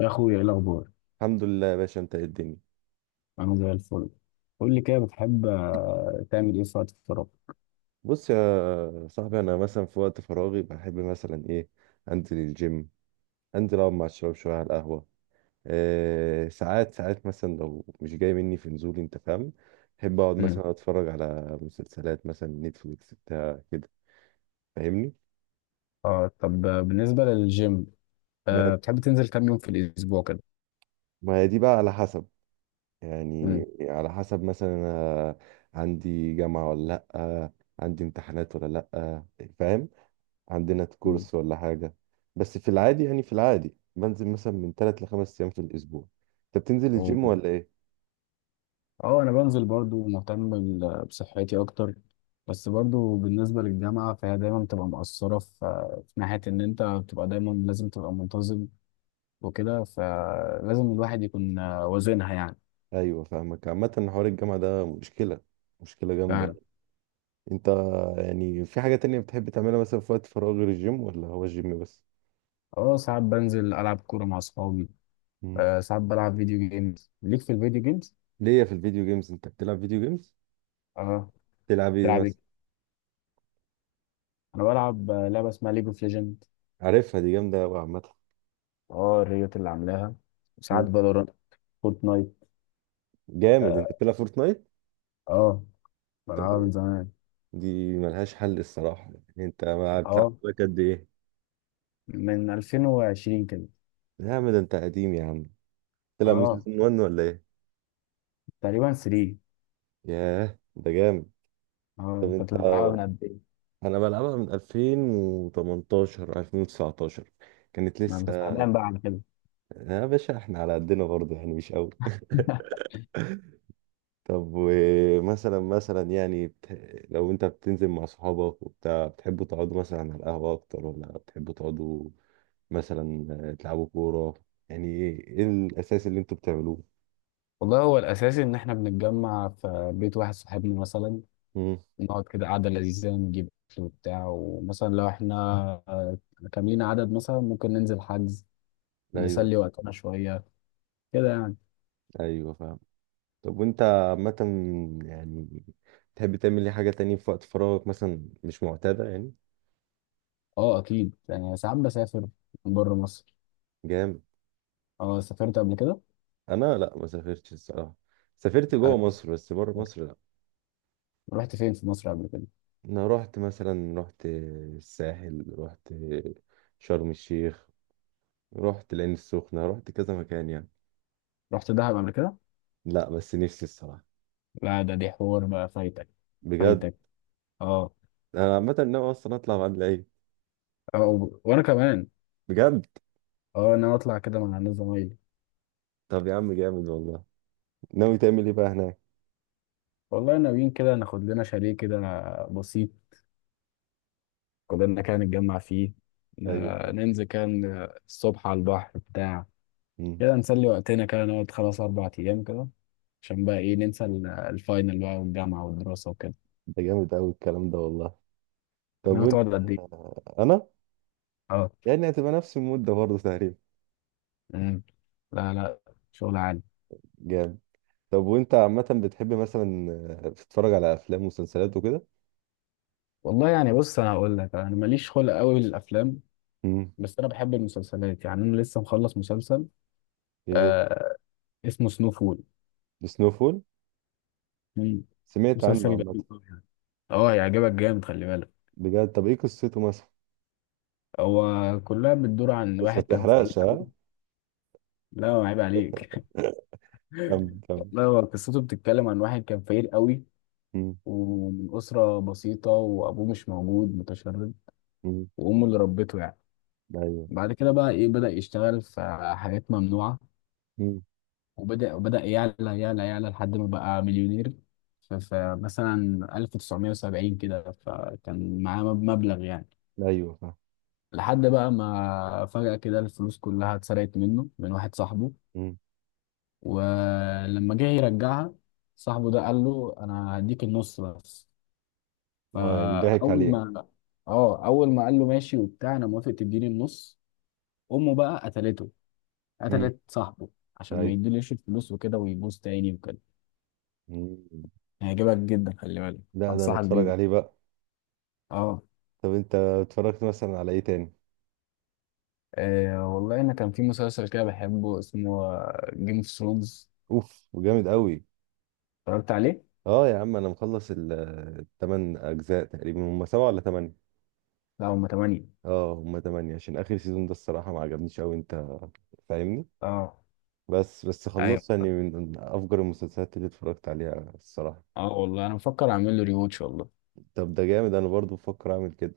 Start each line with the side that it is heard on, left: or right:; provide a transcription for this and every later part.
left: يا اخويا، ايه الاخبار؟
right: الحمد لله يا باشا، انت ايه الدنيا؟
left: انا زي الفل. قول لي كده، بتحب تعمل ايه في وقت الفراغ؟
right: بص يا صاحبي، انا مثلا في وقت فراغي بحب مثلا ايه، انزل الجيم، انزل اقعد مع الشباب شويه على القهوه. إيه، ساعات ساعات مثلا لو مش جاي مني في نزول، انت فاهم؟ بحب اقعد
left: امم.
right: مثلا اتفرج على مسلسلات مثلا نتفليكس بتاع كده. فاهمني؟
left: اه، طب بالنسبه للجيم،
right: ما
left: آه بتحب تنزل كام يوم في الاسبوع كده؟
right: ما هي دي بقى على حسب، يعني
left: امم.
right: على حسب مثلا انا عندي جامعه ولا لا، عندي امتحانات ولا لا، فاهم؟ عندنا
left: أمم.
right: كورس ولا حاجة. بس في العادي، يعني في العادي بنزل مثلا من ثلاث لخمس أيام في الأسبوع. أنت بتنزل
left: أو-
right: الجيم ولا إيه؟
left: اه انا بنزل، برضو مهتم بصحتي اكتر. بس برضو بالنسبه للجامعه فهي دايما بتبقى مقصره في ناحيه ان انت بتبقى دايما لازم تبقى منتظم وكده، فلازم الواحد يكون وازنها يعني.
right: أيوه فاهمك. عامة حوار الجامعة ده مشكلة، مشكلة جامدة
left: فعلا.
right: يعني. أنت يعني في حاجة تانية بتحب تعملها مثلا في وقت فراغ غير الجيم، ولا هو الجيم بس؟
left: اه ساعات بنزل العب كوره مع اصحابي.
right: مم.
left: آه ساعات بلعب فيديو جيمز. ليك في الفيديو جيمز.
right: ليا في الفيديو جيمز؟ أنت بتلعب فيديو جيمز؟
left: اه.
right: بتلعب إيه
left: بتلعب ايه؟
right: مثلا؟
left: انا بلعب لعبه اسمها ليج اوف ليجند.
right: عارفها، دي جامدة أوي عامة.
left: اه، الريوت اللي عاملاها. وساعات
right: مم.
left: فالورانت. فورتنايت.
right: جامد،
left: اه.
right: أنت بتلعب فورتنايت؟
left: آه،
right: طب
left: بلعبها من
right: إيه؟
left: زمان.
right: دي ملهاش حل الصراحة. يعني أنت بتلعب
left: اه،
right: لك قد إيه؟
left: من 2020 كده.
right: يا عم ده أنت قديم يا عم. تلعب من
left: اه،
right: سيزون 1 ولا ايه؟
left: تقريبا 3.
right: ياه، ده جامد.
left: اه،
right: طب انت،
left: انت بتلعبها من قد ايه؟
right: انا بلعبها من 2018 2019، كانت
left: ما انت
right: لسه.
left: فاهمان بقى على كده.
right: يا باشا، احنا على قدنا برضه يعني، مش قوي. طب ومثلا، مثلا يعني لو انت بتنزل مع صحابك وبتاع، بتحبوا تقعدوا مثلا على القهوة اكتر، ولا بتحبوا تقعدوا مثلا تلعبوا كورة؟ يعني ايه الاساس اللي انتوا بتعملوه؟
left: والله هو الاساسي ان احنا بنتجمع في بيت واحد صاحبنا مثلا.
right: مم.
left: نقعد كده قعده لذيذه، نجيب اكل وبتاع، ومثلا لو احنا آه، كاملين عدد مثلا ممكن ننزل حجز
right: ايوه.
left: نسلي وقتنا شوية، كده يعني.
right: ايوه فاهم. طب وانت عامة يعني، تحب تعمل ايه، حاجة تانية في وقت فراغك مثلا مش معتادة يعني؟
left: اه، اكيد يعني ساعات بسافر بره مصر.
right: جامد.
left: اه، سافرت قبل كده.
right: انا لا، ما سافرتش الصراحة. سافرت جوه
left: آه،
right: مصر، بس بره مصر لا.
left: رحت فين في مصر قبل كده؟
right: انا رحت مثلا، رحت الساحل، رحت شرم الشيخ، رحت العين السخنة، رحت كذا مكان يعني.
left: رحت دهب قبل كده.
right: لا بس نفسي الصراحة.
left: لا، ده دي حوار بقى فايتك.
right: بجد.
left: فايتك. اه.
right: انا عامة ناوي اصلا اطلع بعد العيد.
left: اه وانا كمان.
right: بجد.
left: اه، انا اطلع كده مع الناس زمايلي.
right: طب يا عم جامد والله، ناوي تعمل ايه بقى هناك؟
left: والله ناويين كده ناخد لنا شاليه كده بسيط، كلنا كده نتجمع فيه.
right: ايوه.
left: ننزل كان الصبح على البحر بتاع
right: مم.
left: كده نسلي وقتنا، كده نقعد خلاص 4 أيام كده، عشان بقى إيه ننسى الفاينل بقى والجامعة والدراسة وكده.
right: ده جامد قوي الكلام ده والله. طب
left: أنا
right: وانت،
left: بتقعد قد إيه؟
right: انا
left: أه.
right: يعني هتبقى نفس المده برضه تقريبا.
left: مم. لا لا، شغل عالي.
right: جامد. طب وانت عامه بتحب مثلا، تتفرج على افلام ومسلسلات وكده؟
left: والله يعني بص، أنا هقول لك أنا ماليش خلق قوي للأفلام.
right: امم.
left: بس أنا بحب المسلسلات، يعني أنا لسه مخلص مسلسل
right: ايه هو؟
left: آه اسمه سنو فول.
right: سنو فول.
left: مم.
right: سمعت عنه
left: مسلسل
right: عامه.
left: جميل أوي يعني. أه، يعجبك جامد خلي بالك.
right: بجد، طب ايه قصته مثلا؟
left: هو كلها بتدور عن
right: بس ما
left: واحد كان فقير.
right: تحرقش ها.
left: لا، عيب عليك.
right: كم كم.
left: والله هو قصته بتتكلم عن واحد كان فقير قوي،
right: امم.
left: ومن أسرة بسيطة، وأبوه مش موجود متشرد،
right: امم.
left: وأمه اللي ربته يعني.
right: ايوه.
left: بعد كده بقى إيه بدأ يشتغل في حاجات ممنوعة،
right: امم.
left: وبدأ يعلى يعلى يعلى لحد ما بقى مليونير. فمثلا 1970 كده فكان معاه مبلغ يعني.
right: ايوه فاهم.
left: لحد بقى ما فجأة كده الفلوس كلها اتسرقت منه من واحد صاحبه.
right: امم.
left: ولما جه يرجعها صاحبه، ده قال له أنا هديك النص بس.
right: اه يعني ضحك
left: فاول
right: عليك.
left: ما اه، اول ما قال له ماشي وبتاع انا موافق تديني النص، امه بقى قتلته.
right: امم.
left: قتلت صاحبه عشان ما
right: ايوه.
left: يديليش الفلوس وكده ويبوظ تاني وكده.
right: امم.
left: هيعجبك جدا، خلي بالك.
right: لا ده انا
left: انصحك
right: اتفرج
left: بيه.
right: عليه بقى.
left: اه.
right: طب انت اتفرجت مثلا على ايه تاني؟
left: والله انا كان في مسلسل كده بحبه اسمه جيم اوف ثرونز.
right: اوف، وجامد قوي.
left: اتفرجت عليه.
right: اه يا عم، انا مخلص الثمان اجزاء. تقريبا هم سبعة ولا ثمانية؟
left: لا، هما 8.
right: اه هم ثمانية. عشان اخر سيزون ده الصراحة ما عجبنيش قوي، انت فاهمني؟
left: اه.
right: بس
left: ايوه.
right: خلصت يعني، من افجر المسلسلات اللي اتفرجت عليها الصراحة.
left: اه، والله انا بفكر اعمل له ريواتش والله.
right: طب ده جامد، انا برضو بفكر اعمل كده.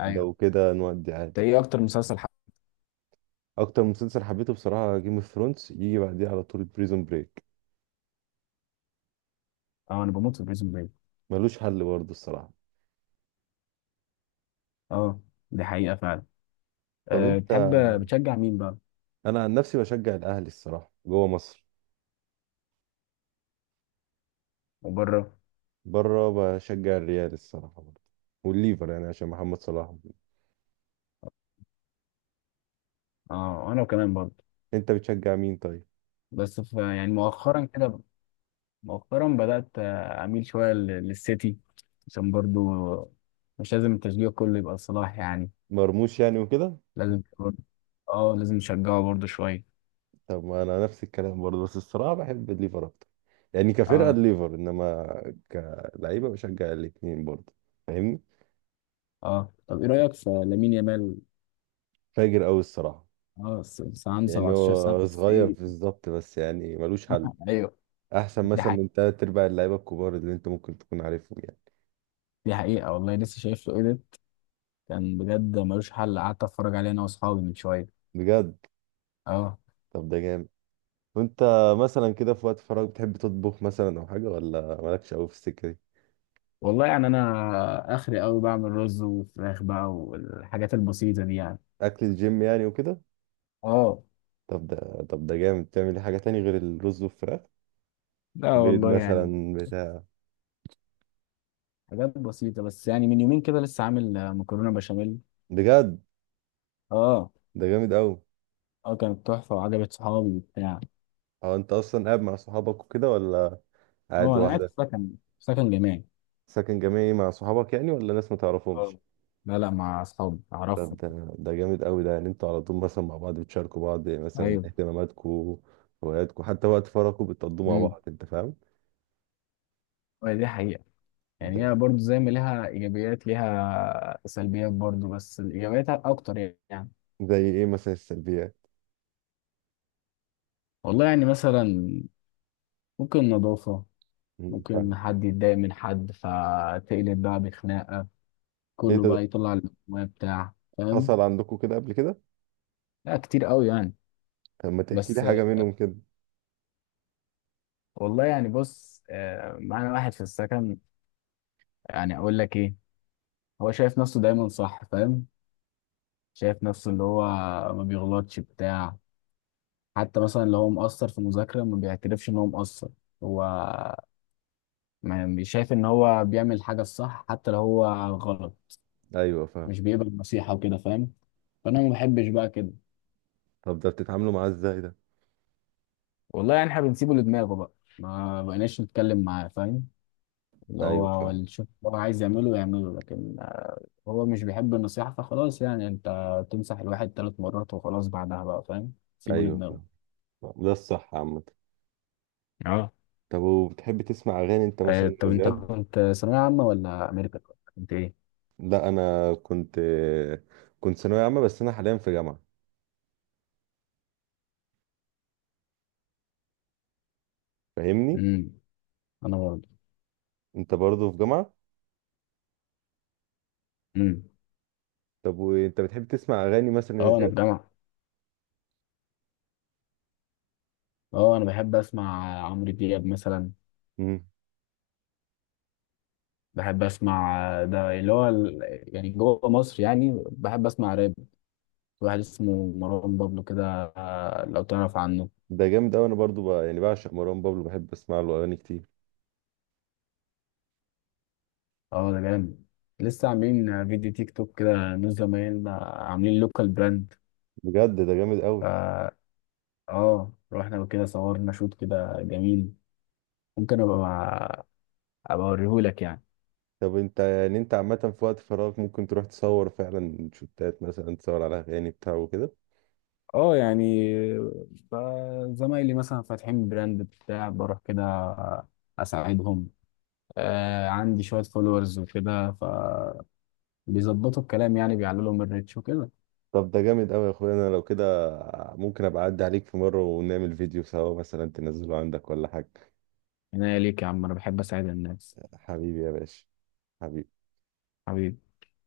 left: ايوه.
right: لو كده نودي
left: انت
right: عادي.
left: ايه اكتر مسلسل
right: اكتر مسلسل حبيته بصراحة جيم اوف ثرونز، يجي بعديه على طول بريزون بريك.
left: اه، انا بموت في بريزون بريك.
right: ملوش حل برضو الصراحة.
left: اه، دي حقيقة فعلا.
right: طب
left: أه
right: انت،
left: بتحب، بتشجع مين بقى؟
right: انا عن نفسي بشجع الاهلي الصراحة جوه مصر.
left: وبره؟
right: بره، بشجع الريال الصراحة برضه، والليفر يعني عشان محمد صلاح وكده.
left: اه، انا كمان برضه.
right: انت بتشجع مين طيب؟
left: بس في يعني مؤخرا بدأت اميل شوية للسيتي. عشان برضه مش لازم التشجيع كله يبقى صلاح يعني.
right: مرموش يعني وكده.
left: لازم برضه- اه لازم نشجعه برضه شوية.
right: طب ما انا نفس الكلام برضه، بس الصراحة بحب الليفر اكتر، يعني كفرقة
left: اه.
right: الليفر. انما كلعيبة بشجع الاتنين برضه، فاهمني؟
left: اه، طب ايه رأيك في لامين يامال؟
right: فاجر قوي الصراحة.
left: اه، عنده
right: يعني
left: 17 سنة
right: هو
left: بس
right: صغير
left: ايه.
right: بالظبط، بس يعني ملوش حل.
left: ايوه،
right: احسن
left: دي
right: مثلا
left: حقيقة.
right: من تلات ارباع اللعيبة الكبار اللي انت ممكن تكون عارفهم يعني.
left: دي حقيقة والله، لسه شايف له ايه ده. كان بجد ملوش حل، قعدت اتفرج عليه انا واصحابي من شوية.
right: بجد.
left: اه.
right: طب ده جامد. وانت مثلا كده في وقت فراغ بتحب تطبخ مثلا او حاجة، ولا مالكش قوي في السكة دي؟
left: والله يعني انا اخري قوي بعمل رز وفراخ بقى، والحاجات البسيطه دي يعني.
right: اكل الجيم يعني وكده.
left: اه.
right: طب ده، جامد تعمل إيه حاجه تاني غير الرز والفراخ؟
left: لا
right: بيض
left: والله يعني
right: مثلا بتاع.
left: حاجات بسيطه بس، يعني من يومين كده لسه عامل مكرونه بشاميل.
right: بجد،
left: اه.
right: ده جامد قوي.
left: اه، كانت تحفه وعجبت صحابي وبتاع.
right: هو انت اصلا قاعد مع صحابك وكده، ولا قاعد
left: اه، انا قاعد في
right: لوحدك؟
left: سكن، في سكن جامعي.
right: ساكن جامعي مع صحابك يعني، ولا ناس ما
left: اه.
right: تعرفهمش؟
left: لا لا، مع اصحابي،
right: طب
left: اعرفهم.
right: ده، جامد قوي ده. يعني انتوا على طول مثلا مع بعض، بتشاركوا بعض مثلا
left: ايوه.
right: اهتماماتكم، هواياتكم، حتى وقت فراغكم بتقضوه مع
left: امم.
right: بعض، انت فاهم؟
left: دي حقيقه،
right: ده
left: يعني هي برضو زي ما ليها ايجابيات ليها سلبيات برضو، بس الايجابيات اكتر يعني.
right: زي ايه مثلا السلبيات؟
left: والله يعني مثلا ممكن نظافه،
right: مم،
left: ممكن
right: فاهم.
left: حد يتضايق من حد فتقلب بقى بخناقة،
right: ايه
left: كله
right: ده؟
left: بقى يطلع المويه بتاع، فاهم.
right: حصل عندكم كده قبل كده؟
left: لا، كتير قوي يعني.
right: طب ما تحكي لي
left: بس
right: حاجه منهم كده.
left: والله يعني بص معانا واحد في السكن. يعني اقول لك ايه، هو شايف نفسه دايما صح، فاهم. شايف نفسه اللي هو ما بيغلطش بتاع. حتى مثلا لو هو مقصر في مذاكرة ما بيعترفش ان هو مقصر. هو ما بي- شايف ان هو بيعمل حاجة الصح حتى لو هو غلط.
right: ايوه فاهم.
left: مش بيقبل النصيحة وكده، فاهم. فانا ما بحبش بقى كده.
right: طب ده بتتعاملوا معاه ازاي ده؟
left: والله يعني احنا بنسيبه لدماغه بقى، ما بقيناش نتكلم معاه، فاهم. اللي هو
right: ايوه
left: هو
right: فاهم.
left: اللي شوف هو عايز يعمله يعمله، لكن هو مش بيحب النصيحة، فخلاص يعني. انت تمسح الواحد 3 مرات وخلاص، بعدها بقى فاهم سيبه
right: ايوه
left: لدماغه.
right: فاهم. ده الصح عامة.
left: اه.
right: طب وبتحب تسمع اغاني انت مثلا
left: طب
right: يا
left: انت
right: زياد؟
left: كنت ثانوية عامة ولا امريكا؟ كنت ايه؟
right: لا انا كنت ثانوية عامة، بس انا حاليا في جامعة، فاهمني؟
left: امم. انا برضه.
right: انت برضه في جامعة.
left: امم.
right: طب وانت بتحب تسمع اغاني مثلا يا
left: اه، انا
right: زياد؟
left: في جامعة. اه، انا بحب اسمع عمرو دياب مثلا.
right: امم.
left: بحب اسمع، ده اللي هو يعني جوه مصر يعني بحب اسمع راب، واحد اسمه مروان بابلو كده لو تعرف عنه.
right: ده جامد قوي. انا برضه بقى يعني بعشق مروان بابلو، بحب اسمع له اغاني كتير.
left: اه، ده جامد. لسه عاملين فيديو تيك توك كده، نور زمايلنا عاملين لوكال براند.
right: بجد ده جامد قوي.
left: فا اه، رحنا كده صورنا شوت كده جميل. ممكن ابقى اوريهولك يعني.
right: طب انت يعني، انت عامة في وقت فراغك ممكن تروح تصور فعلا شوتات مثلا، تصور على اغاني بتاع وكده؟
left: اه يعني ف- زمايلي مثلا فاتحين براند بتاع، بروح كده اساعدهم. آه عندي شوية فولورز وكده، فبيظبطوا الكلام يعني، بيعلوا لهم الريتش وكده.
right: طب ده جامد قوي يا اخويا. انا لو كده ممكن ابقى اعدي عليك في مره ونعمل فيديو سوا مثلا، تنزله عندك ولا حاجه.
left: هنا ليك يا عم، انا بحب اساعد الناس.
right: حبيبي يا باشا. حبيبي.
left: حبيبي.